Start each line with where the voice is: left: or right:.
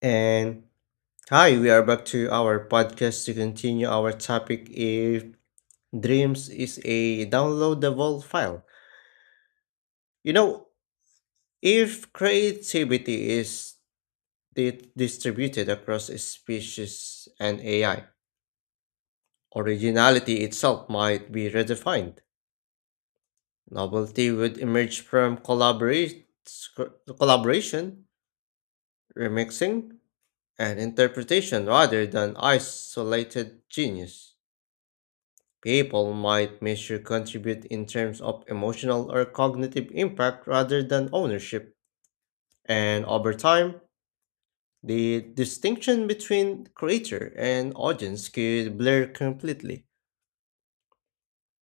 left: And Hi, we are back to our podcast to continue our topic if dreams is a downloadable file. You know, if creativity is distributed across species and AI, originality itself might be redefined. Novelty would emerge from collaboration, remixing, and interpretation rather than isolated genius. People might measure contribute in terms of emotional or cognitive impact rather than ownership, and over time, the distinction between creator and audience could blur completely.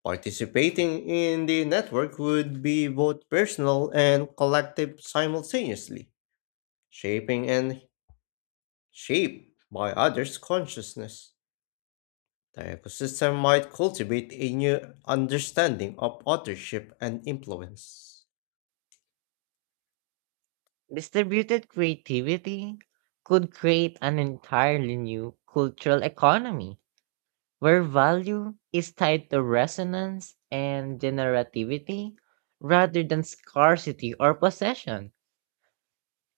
left: Participating in the network would be both personal and collective simultaneously, shaping and shaped by others' consciousness. The ecosystem might cultivate a new understanding of authorship and influence.
right: Distributed creativity could create an entirely new cultural economy where value is tied to resonance and generativity rather than scarcity or possession.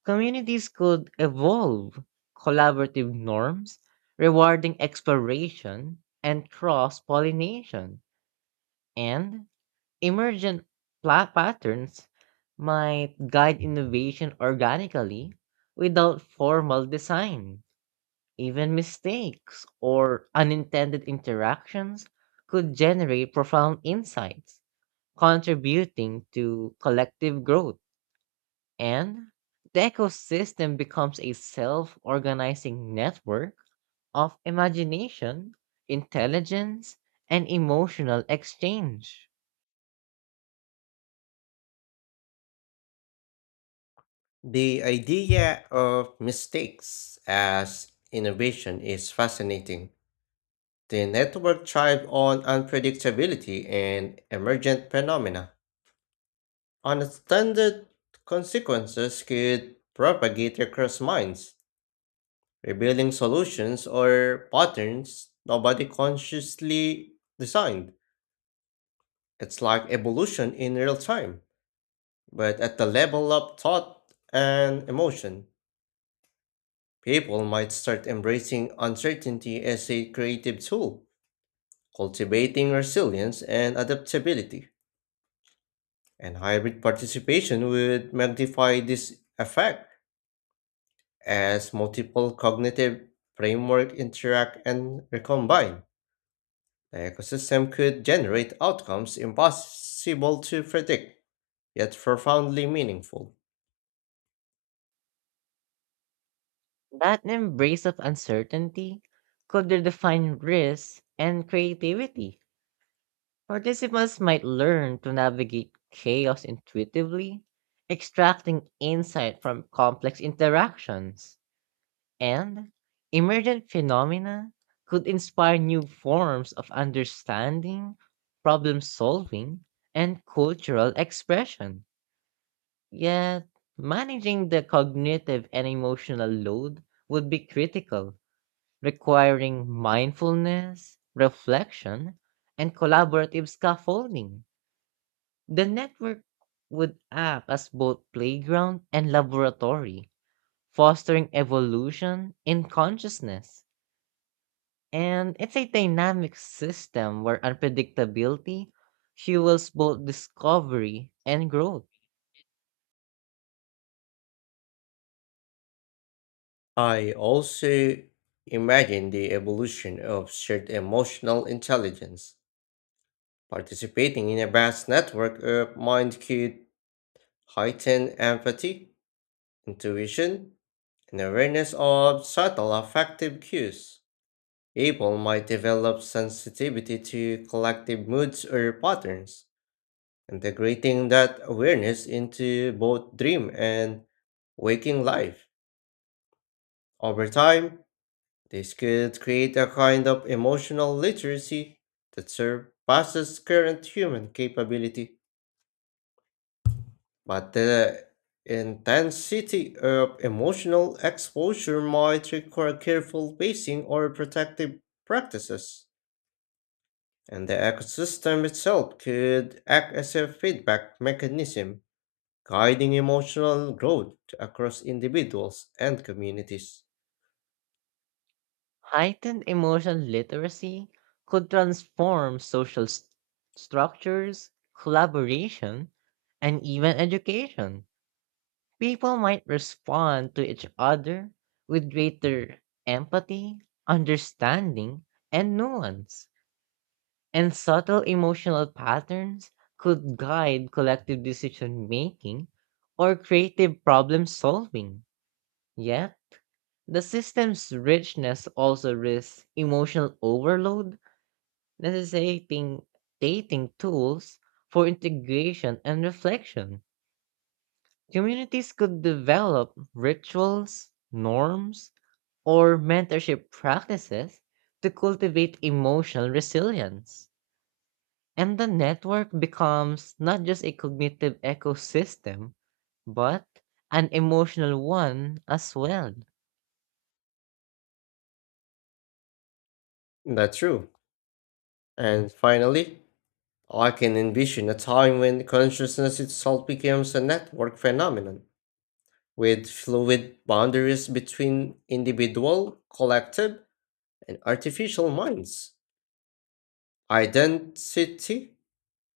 right: Communities could evolve collaborative norms rewarding exploration and cross pollination. And emergent patterns might guide innovation organically without formal design. Even mistakes or unintended interactions could generate profound insights, contributing to collective growth. And the ecosystem becomes a self organizing network of imagination, intelligence, and emotional exchange.
left: The idea of mistakes as innovation is fascinating. The network thrive on unpredictability and emergent phenomena. Unintended consequences could propagate across minds, revealing solutions or patterns nobody consciously designed. It's like evolution in real time, but at the level of thought and emotion. People might start embracing uncertainty as a creative tool, cultivating resilience and adaptability. And hybrid participation would magnify this effect as multiple cognitive frameworks interact and recombine. The ecosystem could generate outcomes impossible to predict, yet profoundly meaningful.
right: That embrace of uncertainty could redefine risk and creativity. Participants might learn to navigate chaos intuitively, extracting insight from complex interactions, and emergent phenomena could inspire new forms of understanding, problem solving, and cultural expression. Yet, managing the cognitive and emotional load would be critical, requiring mindfulness, reflection, and collaborative scaffolding. The network would act as both playground and laboratory, fostering evolution in consciousness. And it's a dynamic system where unpredictability fuels both discovery and growth.
left: I also imagine the evolution of shared emotional intelligence. Participating in a vast network of mind could heighten empathy, intuition, and awareness of subtle affective cues. People might develop sensitivity to collective moods or patterns, integrating that awareness into both dream and waking life. Over time, this could create a kind of emotional literacy that surpasses current human capability. But the intensity of emotional exposure might require careful pacing or protective practices, and the ecosystem itself could act as a feedback mechanism, guiding emotional growth across individuals and communities.
right: Heightened emotional literacy could transform social structures, collaboration, and even education. People might respond to each other with greater empathy, understanding, and nuance. And subtle emotional patterns could guide collective decision making or creative problem solving. Yet, the system's richness also risks emotional overload, necessitating dating tools for integration and reflection. Communities could develop rituals, norms, or mentorship practices to cultivate emotional resilience. And the network becomes not just a cognitive ecosystem, but an emotional one as well.
left: That's true. And finally, I can envision a time when consciousness itself becomes a network phenomenon with fluid boundaries between individual, collective, and artificial minds. Identity,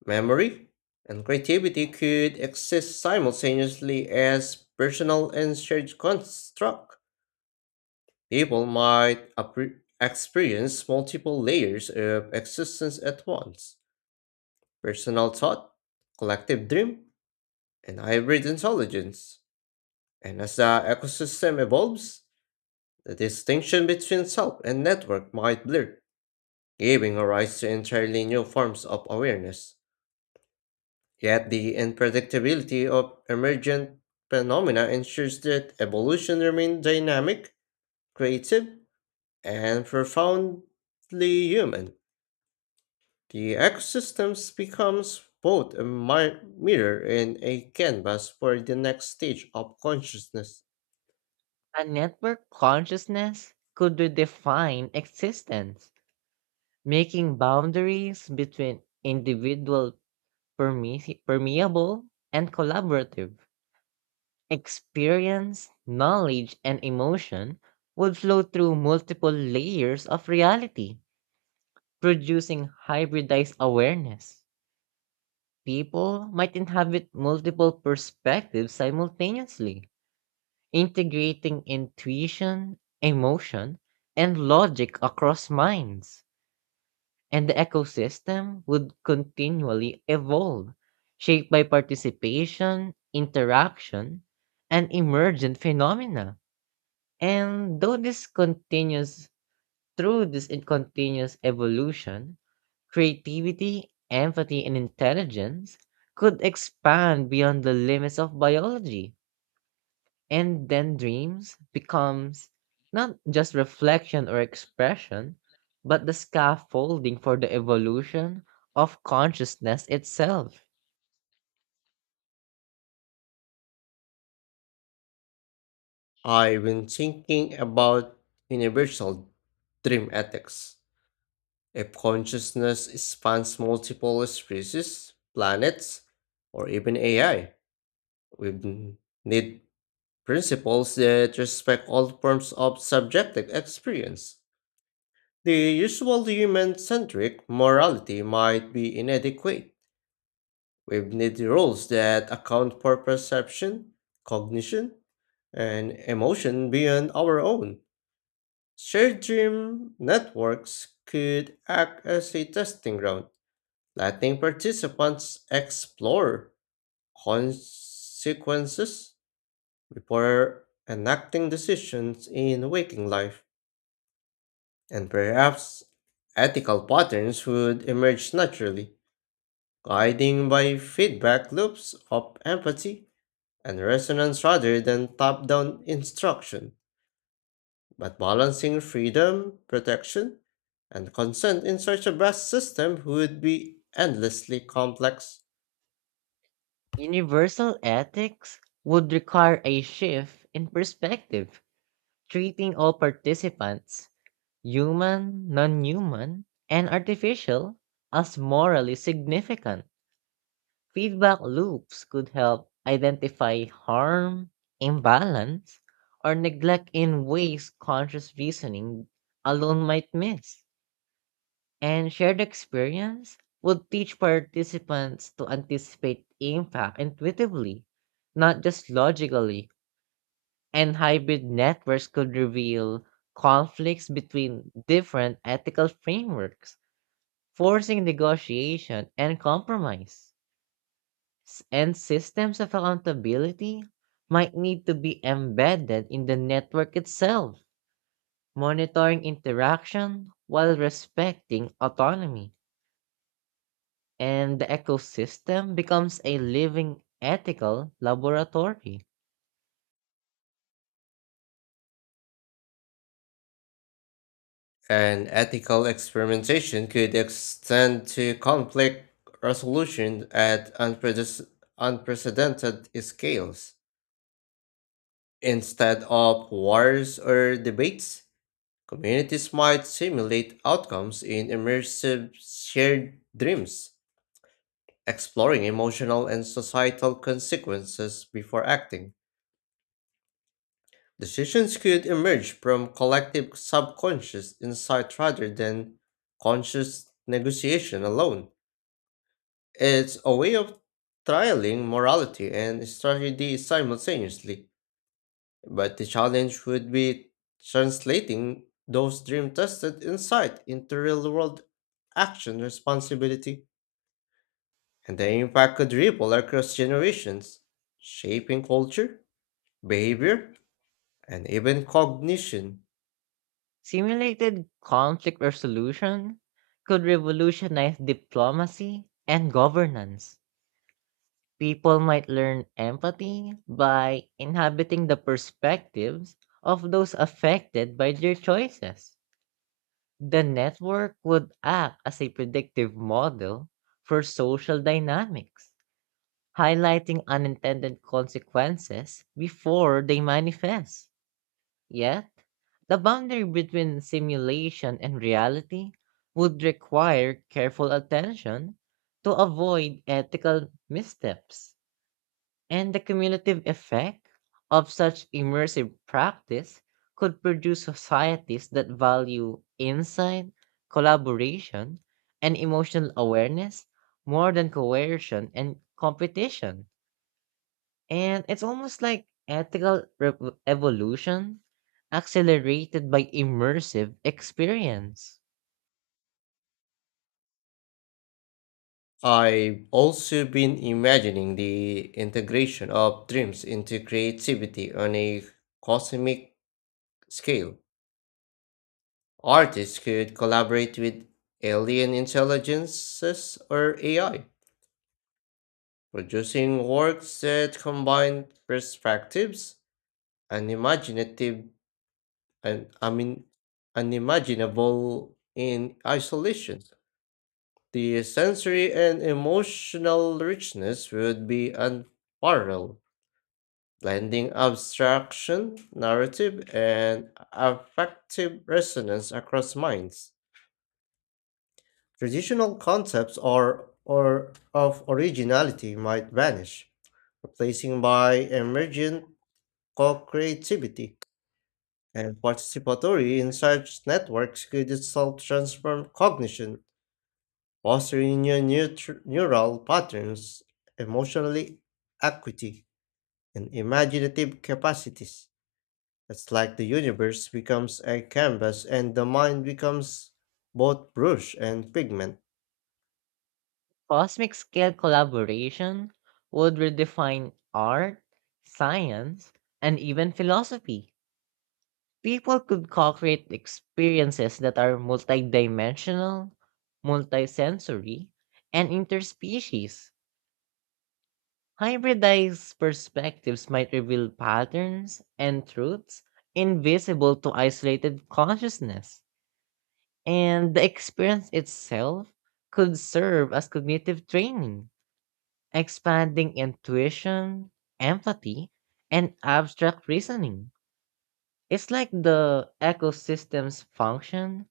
left: memory, and creativity could exist simultaneously as personal and shared construct. People might experience multiple layers of existence at once, personal thought, collective dream, and hybrid intelligence. And as the ecosystem evolves, the distinction between self and network might blur, giving rise to entirely new forms of awareness. Yet the unpredictability of emergent phenomena ensures that evolution remains dynamic, creative, and profoundly human. The ecosystems becomes both a mirror and a canvas for the next stage of consciousness.
right: A network consciousness could redefine existence, making boundaries between individual permeable and collaborative. Experience, knowledge, and emotion would flow through multiple layers of reality, producing hybridized awareness. People might inhabit multiple perspectives simultaneously, integrating intuition, emotion, and logic across minds. And the ecosystem would continually evolve, shaped by participation, interaction, and emergent phenomena. And though this continues through this continuous evolution, creativity, empathy, and intelligence could expand beyond the limits of biology, and then dreams becomes not just reflection or expression, but the scaffolding for the evolution of consciousness itself.
left: I've been thinking about universal dream ethics. If consciousness spans multiple species, planets, or even AI, we need principles that respect all forms of subjective experience. The usual human centric morality might be inadequate. We need rules that account for perception, cognition, and emotion beyond our own. Shared dream networks could act as a testing ground, letting participants explore consequences before enacting decisions in waking life, and perhaps ethical patterns would emerge naturally, guiding by feedback loops of empathy and resonance rather than top down instruction. But balancing freedom, protection, and consent in such a vast system would be endlessly complex.
right: Universal ethics would require a shift in perspective, treating all participants, human, non human, and artificial, as morally significant. Feedback loops could help identify harm, imbalance, or neglect in ways conscious reasoning alone might miss. And shared experience would teach participants to anticipate impact intuitively, not just logically. And hybrid networks could reveal conflicts between different ethical frameworks, forcing negotiation and compromise. And systems of accountability might need to be embedded in the network itself, monitoring interaction while respecting autonomy. And the ecosystem becomes a living ethical laboratory.
left: And ethical experimentation could extend to conflict resolution at unprecedented scales. Instead of wars or debates, communities might simulate outcomes in immersive shared dreams, exploring emotional and societal consequences before acting. Decisions could emerge from collective subconscious insight rather than conscious negotiation alone. It's a way of trialing morality and strategy simultaneously, but the challenge would be translating those dream tested insight into real world action responsibility, and the impact could ripple across generations, shaping culture, behavior, and even cognition.
right: Simulated conflict resolution could revolutionize diplomacy and governance. People might learn empathy by inhabiting the perspectives of those affected by their choices. The network would act as a predictive model for social dynamics, highlighting unintended consequences before they manifest. Yet, the boundary between simulation and reality would require careful attention to avoid ethical missteps. And the cumulative effect of such immersive practice could produce societies that value insight, collaboration, and emotional awareness more than coercion and competition. And it's almost like ethical evolution accelerated by immersive experience.
left: I've also been imagining the integration of dreams into creativity on a cosmic scale. Artists could collaborate with alien intelligences or AI, producing works that combine perspectives and imaginative and unimaginable in isolation. The sensory and emotional richness would be unparalleled, blending abstraction, narrative, and affective resonance across minds. Traditional concepts are or of originality might vanish, replacing by emergent co-creativity. And participatory in such networks could itself transform cognition, fostering new neural patterns, emotionally acuity, and imaginative capacities. It's like the universe becomes a canvas and the mind becomes both brush and pigment.
right: Cosmic scale collaboration would redefine art, science, and even philosophy. People could co-create experiences that are multidimensional, multisensory, and interspecies. Hybridized perspectives might reveal patterns and truths invisible to isolated consciousness, and the experience itself could serve as cognitive training, expanding intuition, empathy, and abstract reasoning. It's like the ecosystem's function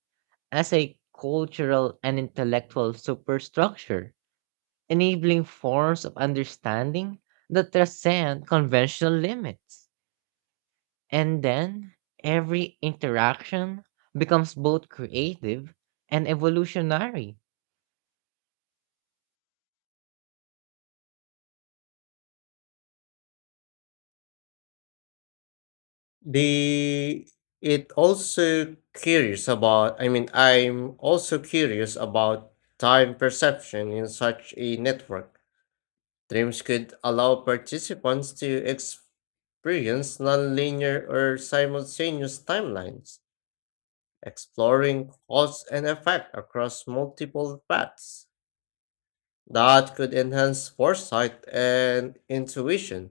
right: as a cultural and intellectual superstructure, enabling forms of understanding that transcend conventional limits. And then every interaction becomes both creative and evolutionary.
left: The it also curious about I mean I'm also curious about time perception in such a network. Dreams could allow participants to experience nonlinear or simultaneous timelines, exploring cause and effect across multiple paths. That could enhance foresight and intuition,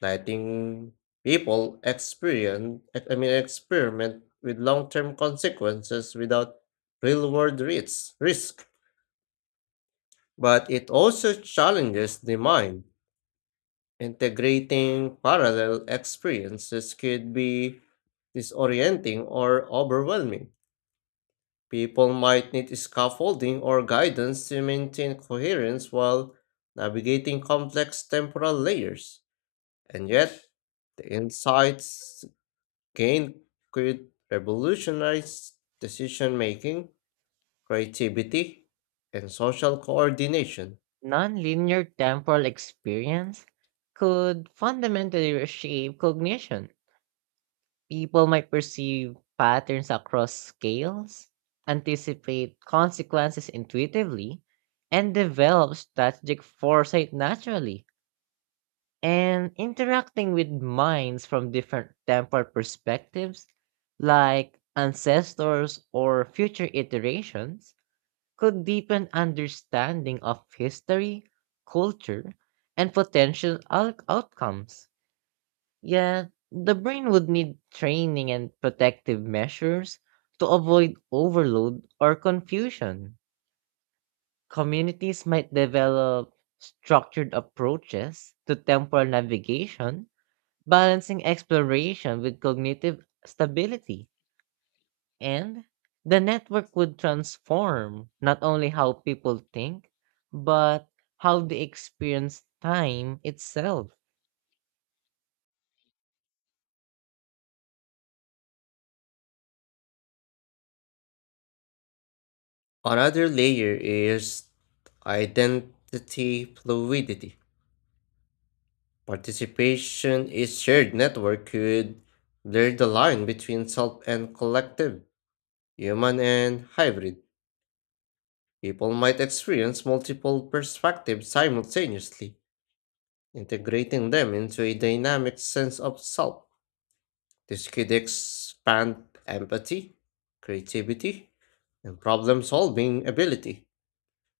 left: letting people experience I mean experiment with long-term consequences without real-world risks risk. But it also challenges the mind. Integrating parallel experiences could be disorienting or overwhelming. People might need scaffolding or guidance to maintain coherence while navigating complex temporal layers. And yet, the insights gain could revolutionize decision making, creativity, and social coordination.
right: Nonlinear temporal experience could fundamentally reshape cognition. People might perceive patterns across scales, anticipate consequences intuitively, and develop strategic foresight naturally. And interacting with minds from different temporal perspectives, like ancestors or future iterations, could deepen understanding of history, culture, and potential outcomes. Yeah, the brain would need training and protective measures to avoid overload or confusion. Communities might develop structured approaches to temporal navigation, balancing exploration with cognitive stability. And the network would transform not only how people think, but how they experience time itself.
left: Another layer is identity fluidity. Participation is shared network could blur the line between self and collective, human and hybrid. People might experience multiple perspectives simultaneously, integrating them into a dynamic sense of self. This could expand empathy, creativity, and problem solving ability,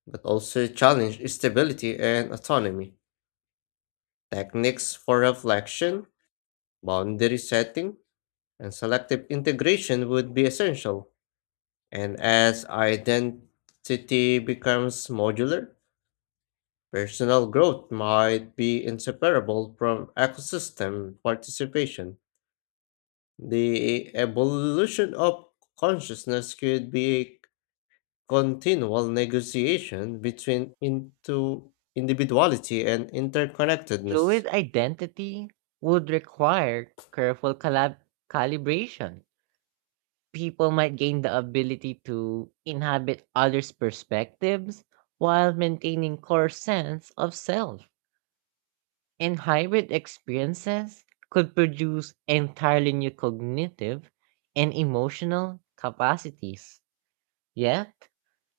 left: but also challenge stability and autonomy. Techniques for reflection, boundary setting, and selective integration would be essential. And as identity becomes modular, personal growth might be inseparable from ecosystem participation. The evolution of consciousness could be continual negotiation between into individuality and interconnectedness.
right: Fluid identity would require careful calibration. People might gain the ability to inhabit others' perspectives while maintaining core sense of self. And hybrid experiences could produce entirely new cognitive and emotional capacities. Yet,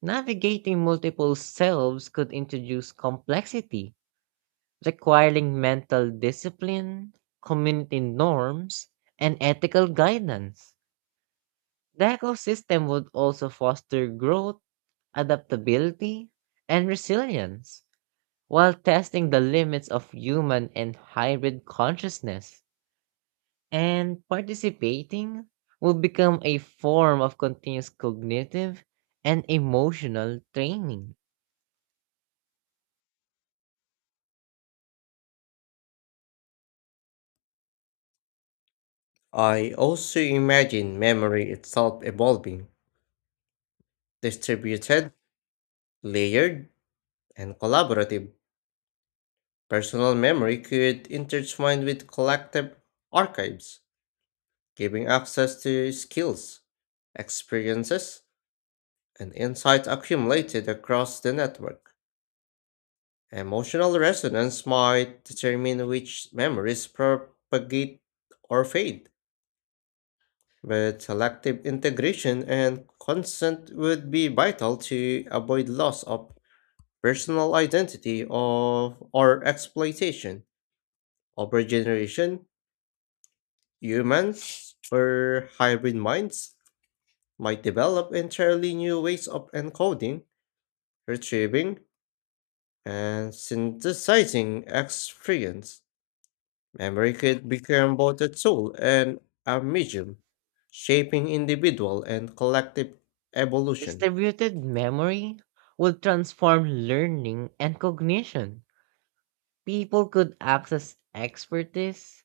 right: navigating multiple selves could introduce complexity, requiring mental discipline, community norms, and ethical guidance. The ecosystem would also foster growth, adaptability, and resilience while testing the limits of human and hybrid consciousness. And participating will become a form of continuous cognitive and emotional training.
left: I also imagine memory itself evolving, distributed, layered, and collaborative. Personal memory could intertwine with collective archives, giving access to skills, experiences, and insights accumulated across the network. Emotional resonance might determine which memories propagate or fade, but selective integration and consent would be vital to avoid loss of personal identity of, or exploitation. Over generation, humans or hybrid minds might develop entirely new ways of encoding, retrieving, and synthesizing experience. Memory could become both a tool and a medium, shaping individual and collective evolution.
right: Distributed memory will transform learning and cognition. People could access expertise,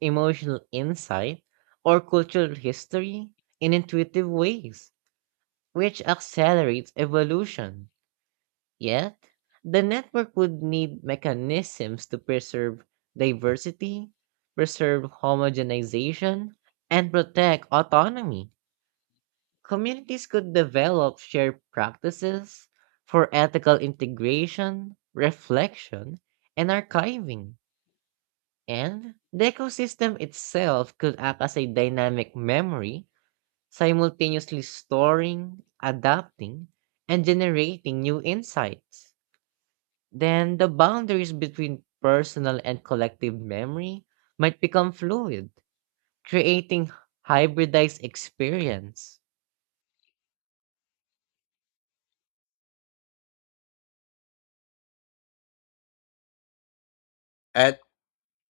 right: emotional insight, or cultural history in intuitive ways, which accelerates evolution. Yet, the network would need mechanisms to preserve diversity, preserve homogenization, and protect autonomy. Communities could develop shared practices for ethical integration, reflection, and archiving. And the ecosystem itself could act as a dynamic memory, simultaneously storing, adapting, and generating new insights. Then the boundaries between personal and collective memory might become fluid, creating hybridized experience.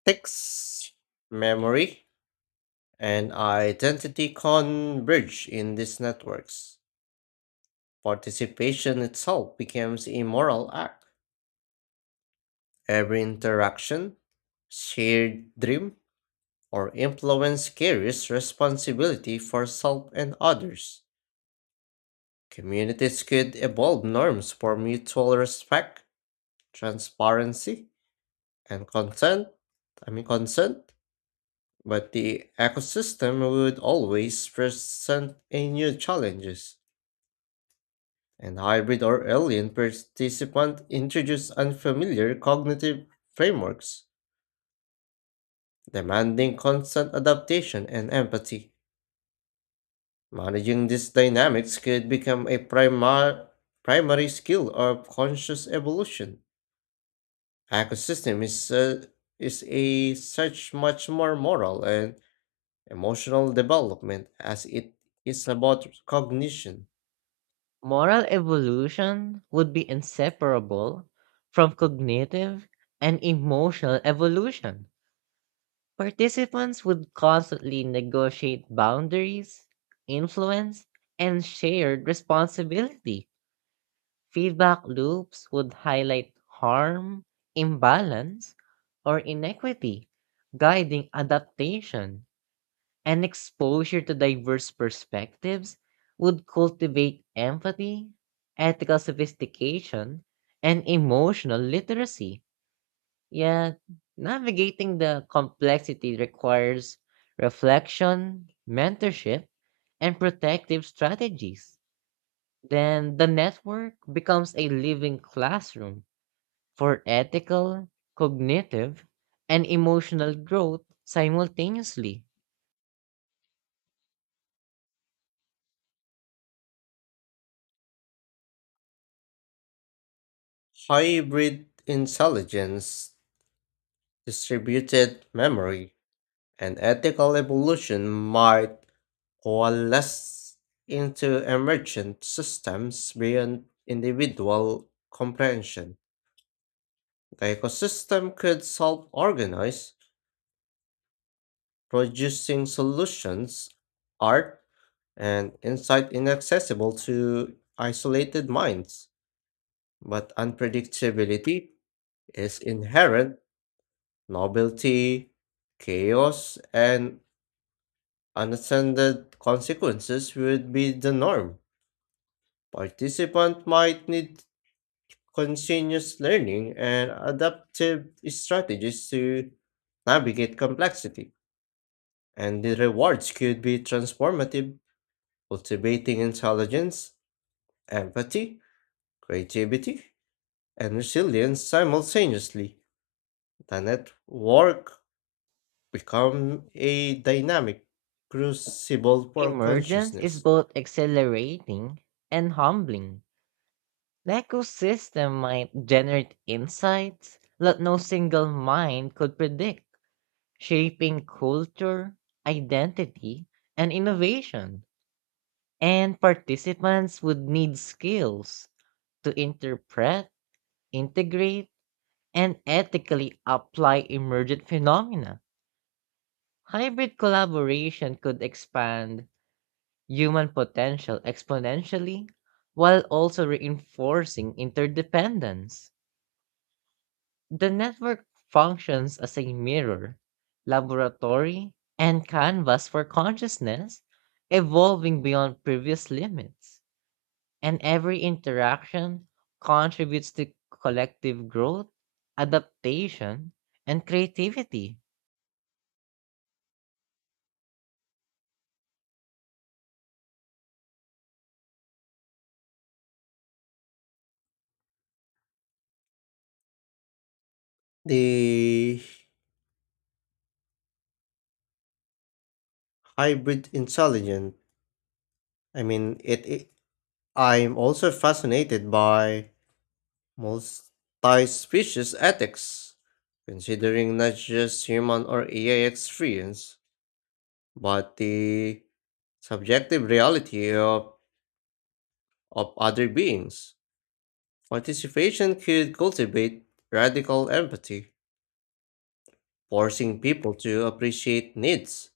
left: Ethics, memory, and identity converge in these networks. Participation itself becomes a moral act. Every interaction, shared dream, or influence carries responsibility for self and others. Communities could evolve norms for mutual respect transparency, and consent. I mean consent, but the ecosystem would always present a new challenges. And hybrid or alien participants introduce unfamiliar cognitive frameworks, demanding constant adaptation and empathy. Managing these dynamics could become a primary skill of conscious evolution. Ecosystem is a such much more moral and emotional development, as it is about cognition,
right: Moral evolution would be inseparable from cognitive and emotional evolution. Participants would constantly negotiate boundaries, influence, and shared responsibility. Feedback loops would highlight harm, imbalance, or inequity, guiding adaptation. And exposure to diverse perspectives would cultivate empathy, ethical sophistication, and emotional literacy. Yeah, navigating the complexity requires reflection, mentorship, and protective strategies. Then the network becomes a living classroom for ethical, cognitive, and emotional growth simultaneously.
left: hybrid intelligence, distributed memory, and ethical evolution might coalesce into emergent systems beyond individual comprehension. The ecosystem could self organize, producing solutions, art, and insight inaccessible to isolated minds. But unpredictability is inherent, novelty, chaos, and unattended consequences would be the norm. Participant might need continuous learning and adaptive strategies to navigate complexity, and the rewards could be transformative, cultivating intelligence, empathy, creativity, and resilience simultaneously. The network become a dynamic, crucible for
right: Emergence is
left: consciousness.
right: both accelerating and humbling. The ecosystem might generate insights that no single mind could predict, shaping culture, identity, and innovation. And participants would need skills to interpret, integrate, and ethically apply emergent phenomena. Hybrid collaboration could expand human potential exponentially while also reinforcing interdependence. The network functions as a mirror, laboratory, and canvas for consciousness, evolving beyond previous limits. And every interaction contributes to collective growth, adaptation, and creativity.
left: The hybrid intelligence. I mean, it, it. I'm also fascinated by multi-species ethics, considering not just human or AI experience, but the subjective reality of other beings. Participation could cultivate radical empathy forcing people to appreciate needs,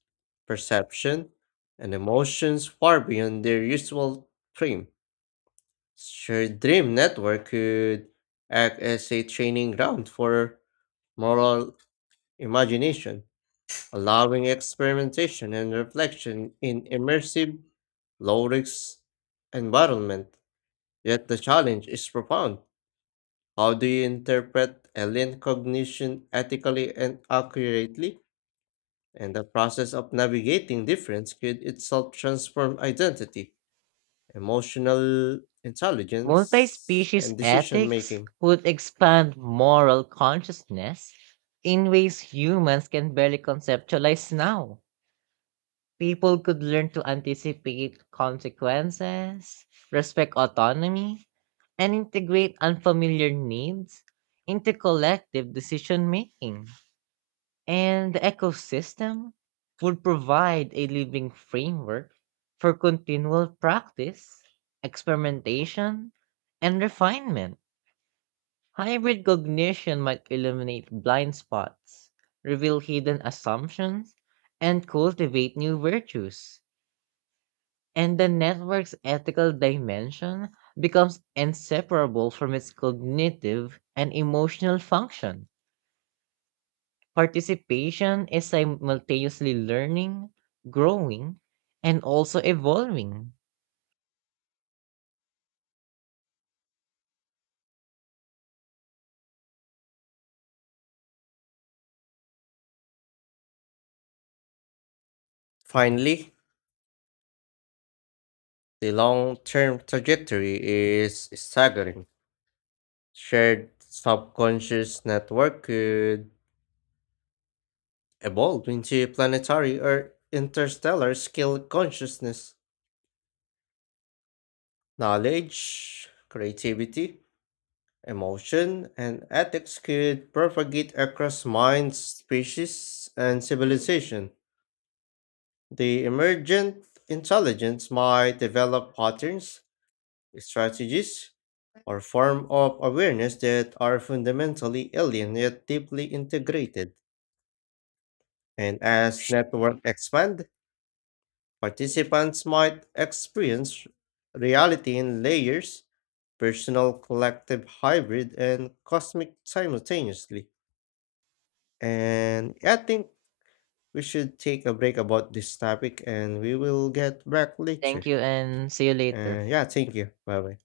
left: perception, and emotions far beyond their usual dream. Shared Dream Network could act as a training ground for moral imagination, allowing experimentation and reflection in immersive, low risk environment. Yet the challenge is profound. How do you interpret alien cognition ethically and accurately? And the process of navigating difference could itself transform identity, emotional
right: Multi
left: intelligence,
right: species
left: and decision
right: ethics
left: making.
right: would expand moral consciousness in ways humans can barely conceptualize now. People could learn to anticipate consequences, respect autonomy, and integrate unfamiliar needs into collective decision making. And the ecosystem would provide a living framework for continual practice, experimentation, and refinement. Hybrid cognition might illuminate blind spots, reveal hidden assumptions, and cultivate new virtues. And the network's ethical dimension becomes inseparable from its cognitive and emotional function. Participation is simultaneously learning, growing, and also evolving.
left: Finally, the long term trajectory is staggering. Shared subconscious network could evolve into planetary or interstellar scale consciousness, knowledge, creativity, emotion and ethics could propagate across minds, species, and civilization. The emergent intelligence might develop patterns, strategies, or form of awareness that are fundamentally alien yet deeply integrated. And as network expand, participants might experience reality in layers, personal, collective, hybrid, and cosmic simultaneously. And yeah, I think we should take a break about this topic and we will get back
right: Thank
left: later.
right: you, and see you later.
left: And yeah, thank you. Bye bye.